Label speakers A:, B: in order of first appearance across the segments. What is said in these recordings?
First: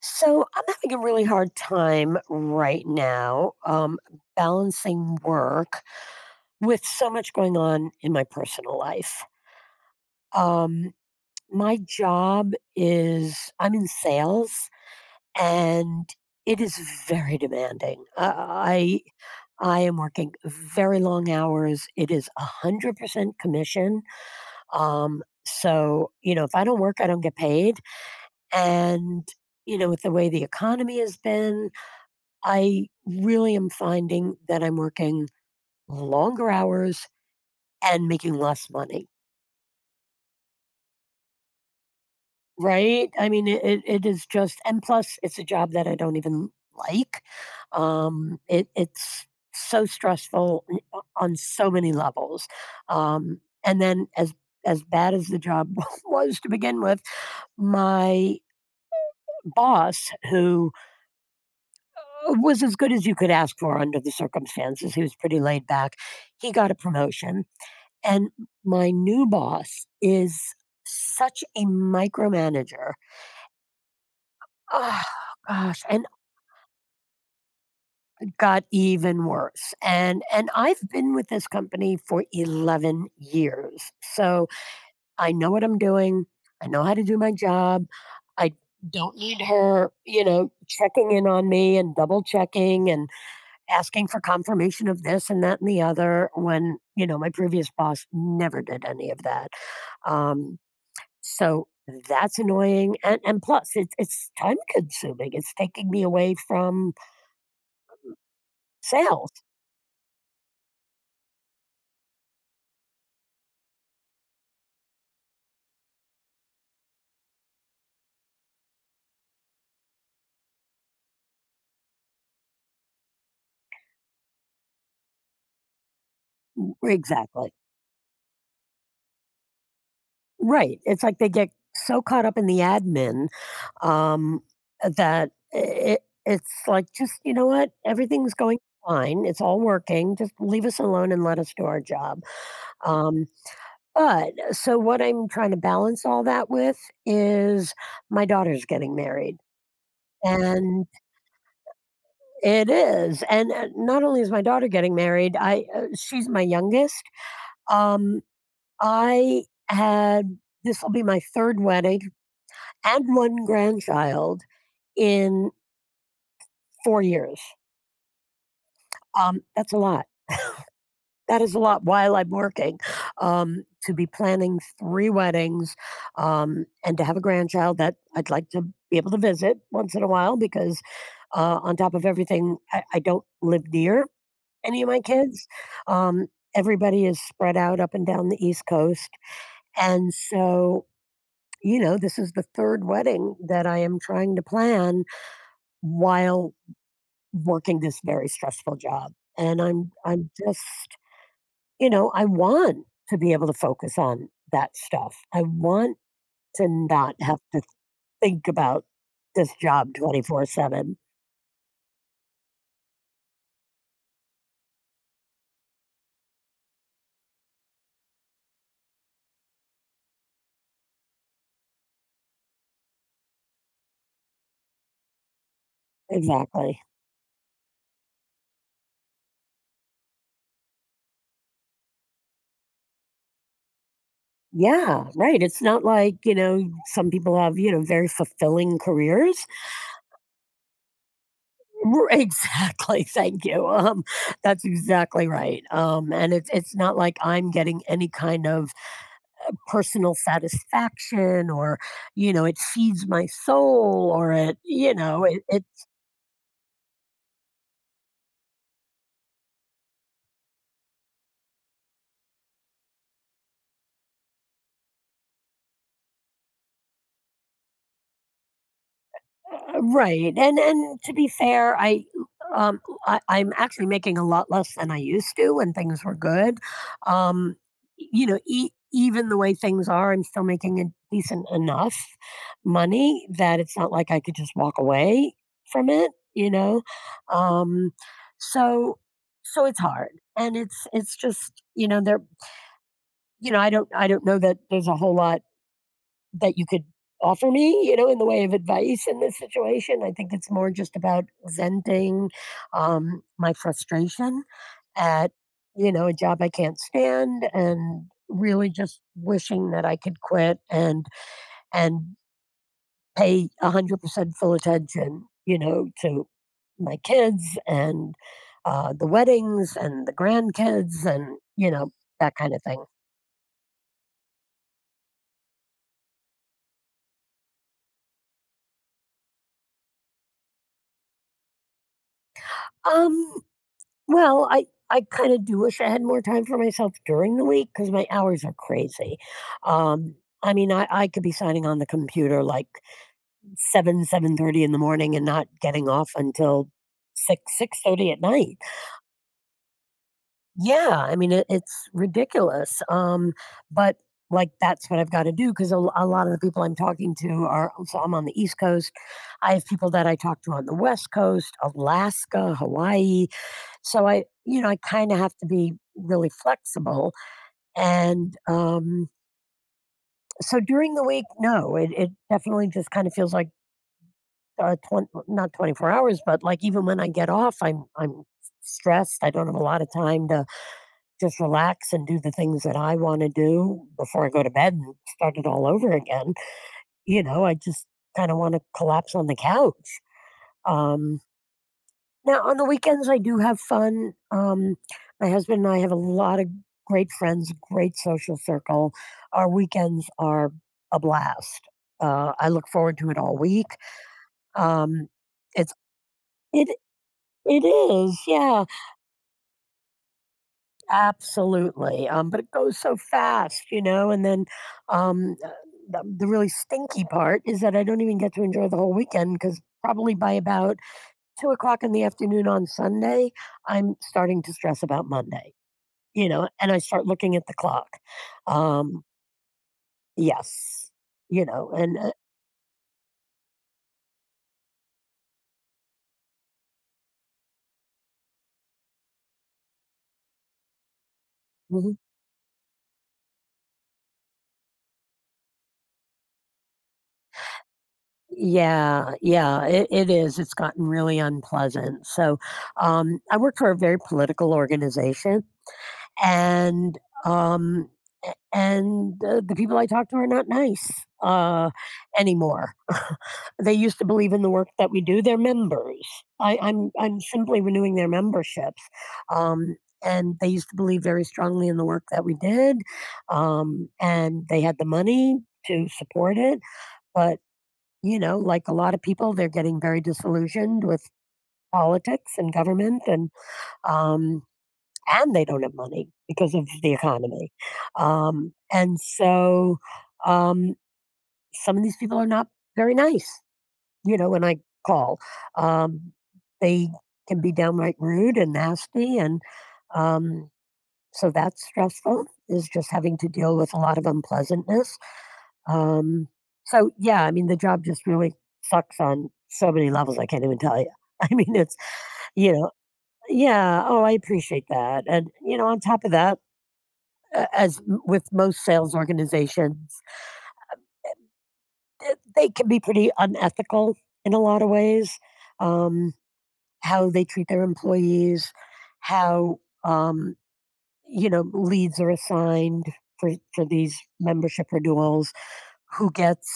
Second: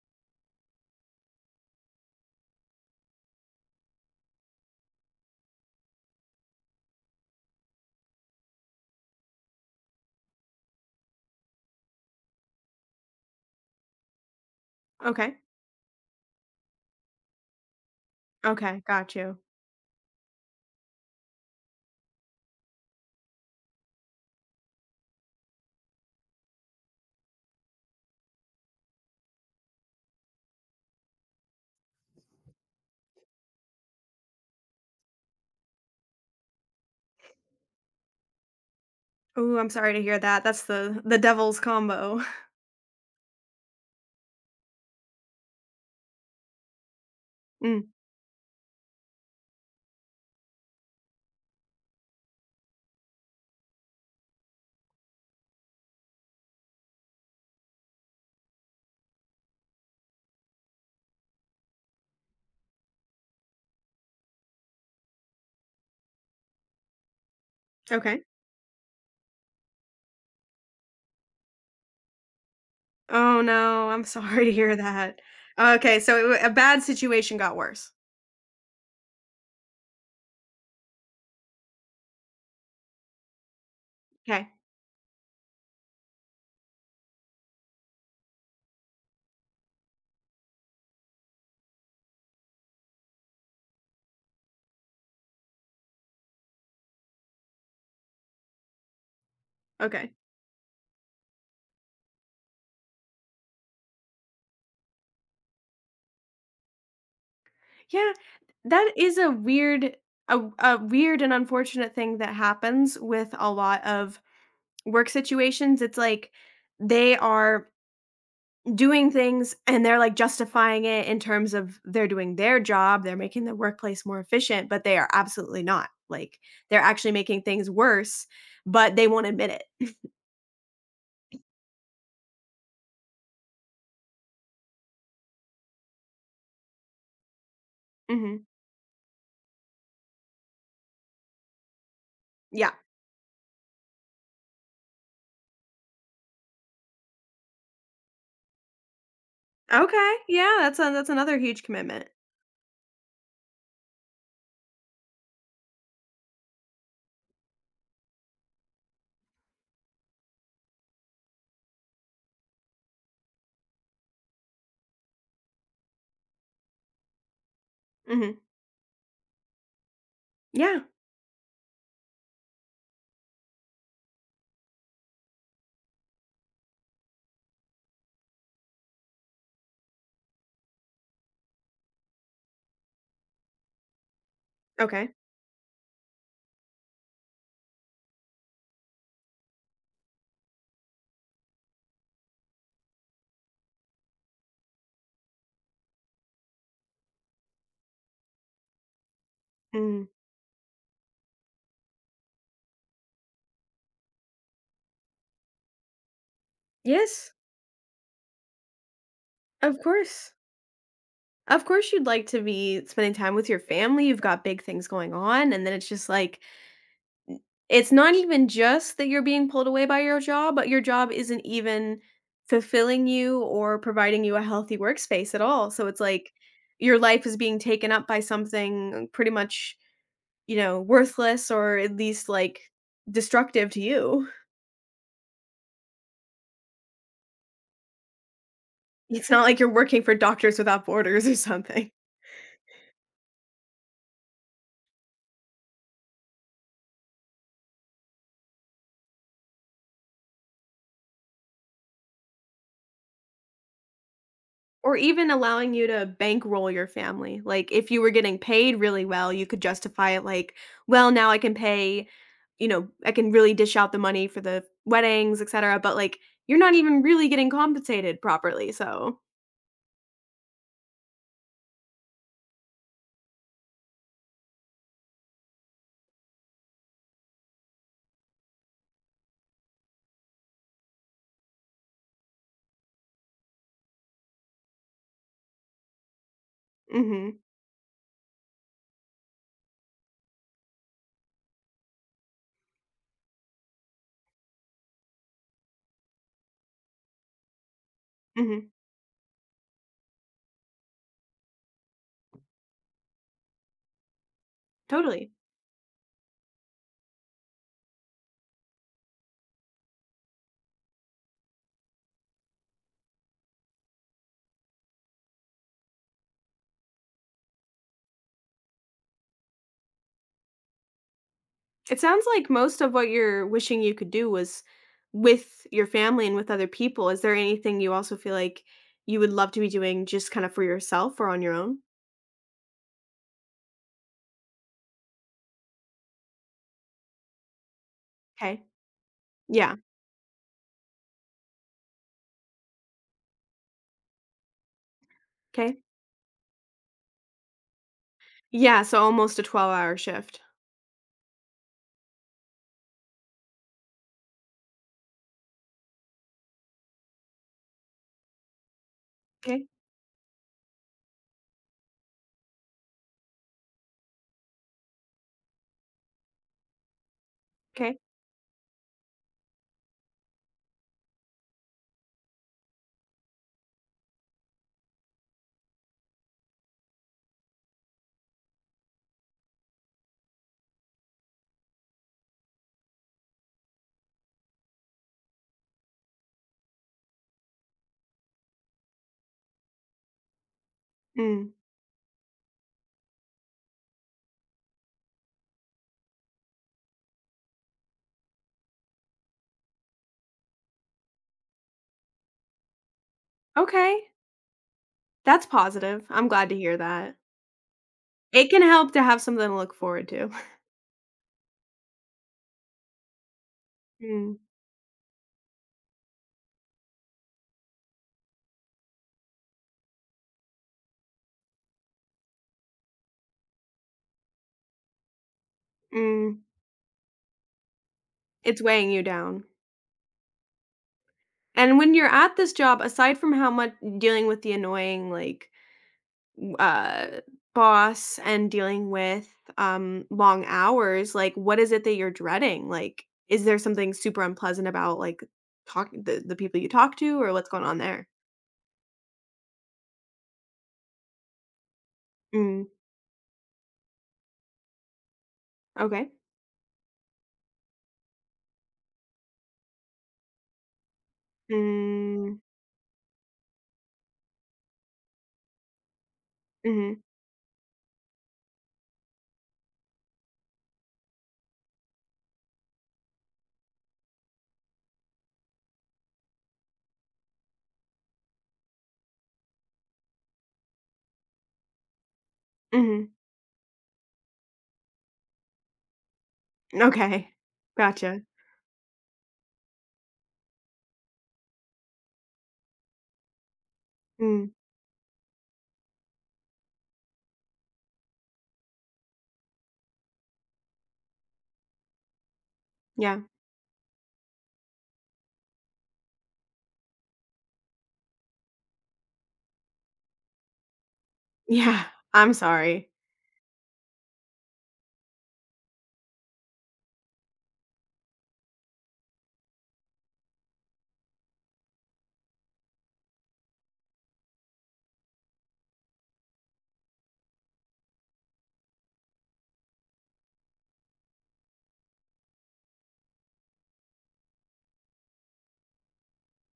A: So I'm having a really hard time right now balancing work with so much going on in my personal life. Um, my job is I'm in sales,
B: Okay.
A: and it is very demanding. Uh,
B: Okay,
A: I
B: got you.
A: I am working very long hours. It is 100% commission. So you know, if I don't work, I don't get paid, and you know, with the way the economy has been, I really am finding that I'm working longer hours and making less money,
B: Ooh, I'm sorry to hear that. That's the devil's combo.
A: right? I mean, it is just, and plus, it's a job that I don't even like.
B: Mm,
A: It's so stressful on so many levels. And then, as bad as the job was to begin with, my boss, who was as good as you could ask for under the circumstances, he was pretty laid back. He got a promotion.
B: okay.
A: And my new boss is such a micromanager.
B: Oh, no, I'm sorry to hear
A: Oh
B: that.
A: gosh,
B: Okay,
A: and
B: so it w a bad situation got worse.
A: it got even worse. And I've been with this company for 11 years. So
B: Okay.
A: I know what I'm doing. I know how to do my job. I don't need her, you know, checking in on me and double checking and asking for confirmation of this and that and the other when, you know, my previous boss never did any of that.
B: Okay.
A: Um, So that's annoying, and plus it's time consuming, it's taking me away from
B: Yeah, that is
A: sales.
B: a a weird and unfortunate thing that happens with a lot of work situations. It's like they are doing things and they're like justifying it in terms of they're doing their job, they're making the workplace more efficient, but they are absolutely not. Like they're actually making
A: Exactly.
B: things worse, but they won't admit it.
A: Right, it's like they get so caught up in the admin, um, that it's like, "Just you know what? Everything's
B: Hmm.
A: going fine, it's all working, just leave us alone and let us do our job."
B: Yeah.
A: Um, but so what I'm trying to balance all that with is my daughter's getting married,
B: Okay. Yeah. That's
A: and
B: a, that's another huge commitment.
A: it is, and, not only is my daughter getting married, I she's my youngest, um, I had this'll be my 3rd wedding and 1 grandchild in 4 years.
B: Hmm.
A: That's a lot.
B: Yeah.
A: That is a lot while I'm working, to be planning 3 weddings, and to have a grandchild that I'd like to be able to visit once in a while because, on top of everything, I don't live near any of my
B: Okay.
A: kids. Um, everybody is spread out up and down the East Coast. And so, you know, this is the third wedding that I am trying to plan while working this very stressful job. And I'm
B: Mm.
A: I'm just, you know, I want to be able to focus on that stuff. I want to not
B: Yes.
A: have to think about this
B: Of
A: job
B: course.
A: 24/7.
B: Of course, you'd like to be spending time with your family. You've got big things going on, and then it's just like it's not even just that you're being pulled away by your job, but your job isn't even fulfilling you or providing you a healthy workspace at all, so it's like
A: Exactly.
B: your life is being taken up by something pretty much worthless or at least, like, destructive to you.
A: Yeah, right. It's not like, you know, some people have, you know, very fulfilling
B: It's not
A: careers.
B: like you're working for Doctors Without Borders or something.
A: R Exactly, thank you, that's exactly right, and it's not like I'm getting any kind of personal satisfaction or, you know, it feeds my soul or it you
B: Or
A: know,
B: even
A: it
B: allowing you to bankroll your family. Like, if you were getting paid really well, you could justify it like, "Well, now I can pay you know, I can really dish out the money for the weddings, etcetera," but, like, you're not even really getting compensated properly, so
A: Right, and to be fair, I um, I'm actually making a lot less than I used to when things were good. Um, you know, even the way things are, I'm still making a decent enough money that it's not like I could just walk away from it, you know.
B: mhm,
A: Um, so so it's hard, and it's just you know there you know I don't know that there's a whole lot that you could offer me, you know, in the way of
B: mhm,
A: advice in this situation. I think it's more just about venting my frustration
B: totally.
A: at, you know, a job I can't stand and really just wishing that I could quit and pay 100% full attention, you know, to my kids and the weddings and the grandkids and, you know,
B: It sounds
A: that
B: like
A: kind of
B: most
A: thing.
B: of what you're wishing you could do was with your family and with other people. Is there anything you also feel like you would love to be doing just kinda for yourself or on your own?
A: Um, Well, I kind of do wish I had more time for myself during the week because my hours are
B: Okay.
A: crazy.
B: Yeah.
A: Um, I mean, I could be signing on the computer like seven seven thirty in the morning and not
B: Okay.
A: getting off until six six thirty at night.
B: Yeah, so almost a 12-hour shift.
A: Yeah, I mean it's ridiculous. But like that's what I've got to do because a lot of the people I'm talking to are so I'm on the East Coast. I have
B: 'Kay,
A: people that I talk to on the West Coast, Alaska, Hawaii so I, you know, I kind of have to be really flexible.
B: 'kay.
A: And so during the week, no, it definitely just kind of feels like 20, not 24 hours, but like even when I get off, I'm stressed. I don't have a lot of time to just relax and do the things that I want to do before I go to bed and start it all over again. You know, I just kind of want to collapse on the couch. Um,
B: Mm,
A: Now, on the weekends, I do have fun. My husband and I have a lot of great friends, great social circle. Our weekends are a blast. I look forward to it all week.
B: okay.
A: Um,
B: That's
A: it's
B: positive, I'm glad to
A: it
B: hear that.
A: it is,
B: It can
A: yeah,
B: help to have something to look forward to.
A: absolutely. But it goes so fast, you know. And
B: Mm,
A: then um, uh, the really stinky part is that I don't even get to enjoy the whole weekend because probably by about 2 o'clock in the afternoon on Sunday, I'm starting to stress about Monday. You
B: mm,
A: know, and I start looking at the clock.
B: it's weighing you
A: Um,
B: down.
A: yes, you know,
B: And when
A: and
B: you're at this job, aside from how much dealing with the annoying, like, w boss and dealing with, long hours, like, what is it
A: mhm.
B: that you're dreading? Like, is there something super unpleasant about, like, talk the people you talk to, or what's going on there?
A: yeah, yeah, it is. It's gotten really unpleasant. So,
B: Mm,
A: I work for a very political organization
B: okay.
A: and um and the people I talk to are not nice uh
B: Mm.
A: anymore. They used to believe in the work that we do. They're members.
B: Mhm,
A: I'm simply renewing their memberships. Um, and they used to believe very strongly in the work that we did. Um, and they had the money to support it. But, you know, like a lot of people, they're getting very disillusioned with politics and government
B: mhm.
A: and um, and they don't have money because of the
B: Okay.
A: economy.
B: Gotcha.
A: And so um, some of these people are not very nice, you know, when
B: Mm,
A: I call. Um, they can be downright rude and nasty. And um, so that's stressful, is just having
B: yeah.
A: to deal with a lot of unpleasantness. Um, so, yeah, I mean, the job just really sucks on so many levels. I can't even tell you. I mean, it's,
B: Yeah, I'm
A: you know,
B: sorry.
A: yeah, oh, I appreciate that. And, you know, on top of that, with most sales organizations, th they can be pretty unethical in a lot of ways, um, how they treat their employees, how, um, you know, leads are assigned for for these membership renewals, who gets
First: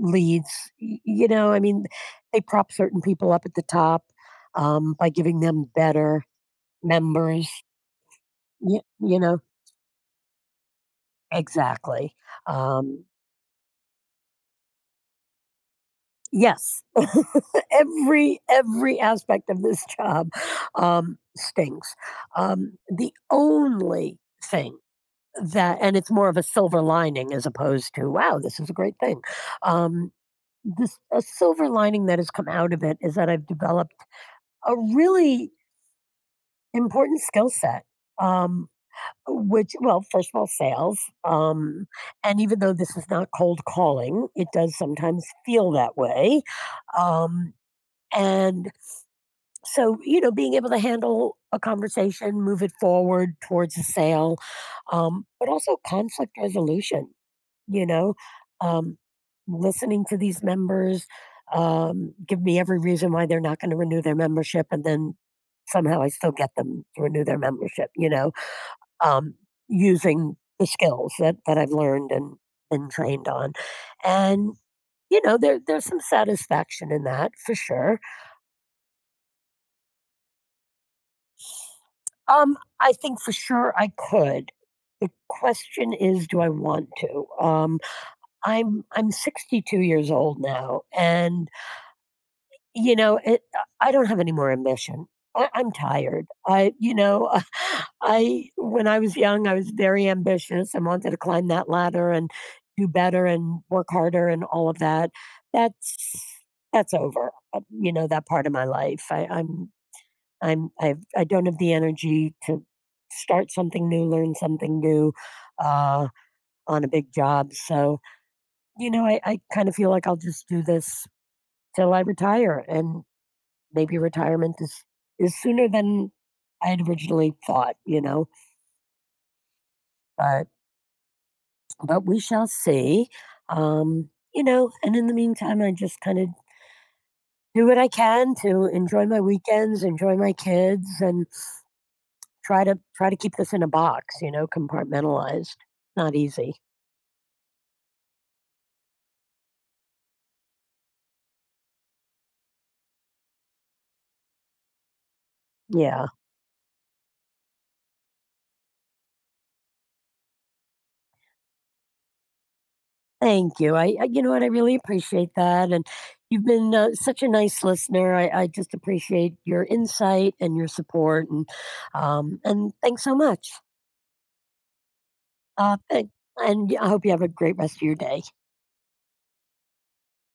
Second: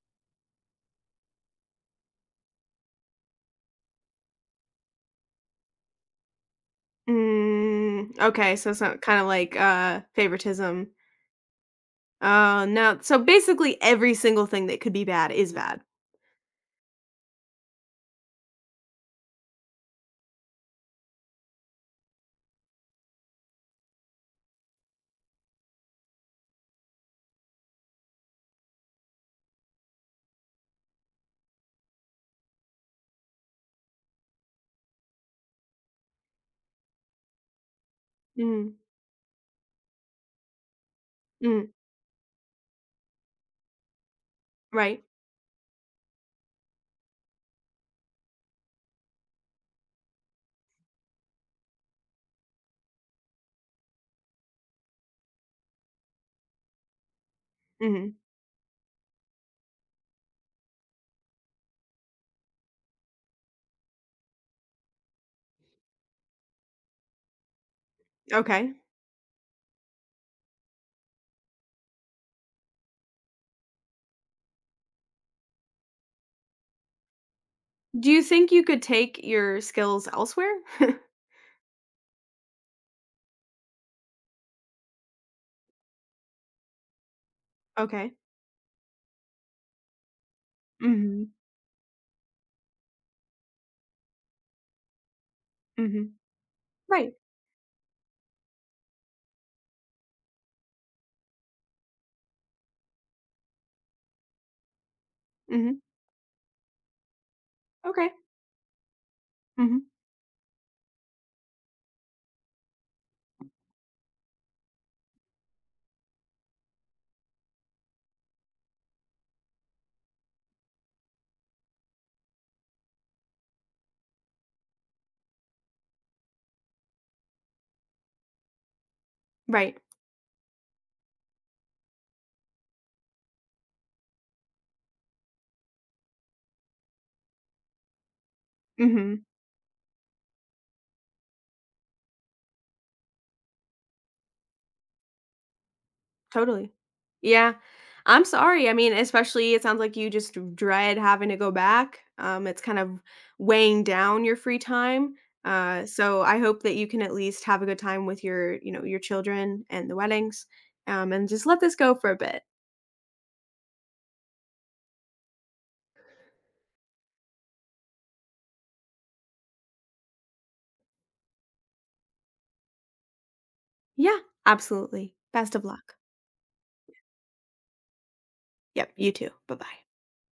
A: leads, y you know, I mean, they prop certain people up at the top, by giving them better members,
B: Mm, okay, so
A: y
B: it's not
A: you
B: kinda
A: know,
B: like, favoritism.
A: exactly,
B: Oh, no,
A: um,
B: so basically every single thing that could be bad is bad.
A: yes. Every aspect of this job stinks. The only thing that, and it's more of a silver lining as opposed to wow, this is a great thing. Um, this a silver lining that has come out of it is that I've developed a really important skill set. Um,
B: Mhm,
A: which well first of all sales
B: mm,
A: um, and even though this is not cold calling it does
B: right.
A: sometimes feel that way um, and so, you know, being able to handle a conversation, move it forward towards a sale, but also conflict resolution, you know,
B: Mhm,
A: um, listening to these members give me every reason why they're not going to renew their membership. And then somehow I still get them to renew their membership, you know,
B: okay.
A: um, using the skills that I've learned and been trained on. And, you know, there's some satisfaction in that for sure.
B: Do you think you could take your skills elsewhere?
A: I think for sure I could. The question is, do I want to?
B: Okay.
A: I'm 62 years old now,
B: Mhm,
A: and you know, it, I don't have any more ambition. I'm
B: mhm.
A: tired. I, you
B: Right.
A: know, I when I was young, I was very ambitious and wanted to climb that ladder and do better and work harder and all of that.
B: Mhm,
A: That's that's over. You know,
B: okay.
A: that part of my life. I, I'm
B: Mhm,
A: I'm I've I don't have the energy to start something new, learn something new, uh, on a big job. So, you know, I kind of feel like I'll just do this till I retire and maybe retirement is sooner than I had originally thought, you know.
B: right.
A: But but we shall see. You know, and in the meantime I just kind of do what I can to enjoy my
B: Mhm.
A: weekends, enjoy my kids and try to keep this in a box, you know, compartmentalized. Not easy.
B: Totally. Yeah. I'm sorry. I mean, especially it sounds like you just dread having to go back. It's kind of weighing down your free time. Uh,
A: Yeah.
B: so I hope that you can at least have a good time with your, children and the weddings, and just let this go for a bit.
A: Thank you. I you know what, I really appreciate that. And you've been such a nice listener. I just appreciate your insight and your support. And thanks so much.
B: Yeah, absolutely. Best of
A: Uh,
B: luck.
A: and and I hope you have a great rest of your day.
B: Yep, you too. Bye bye.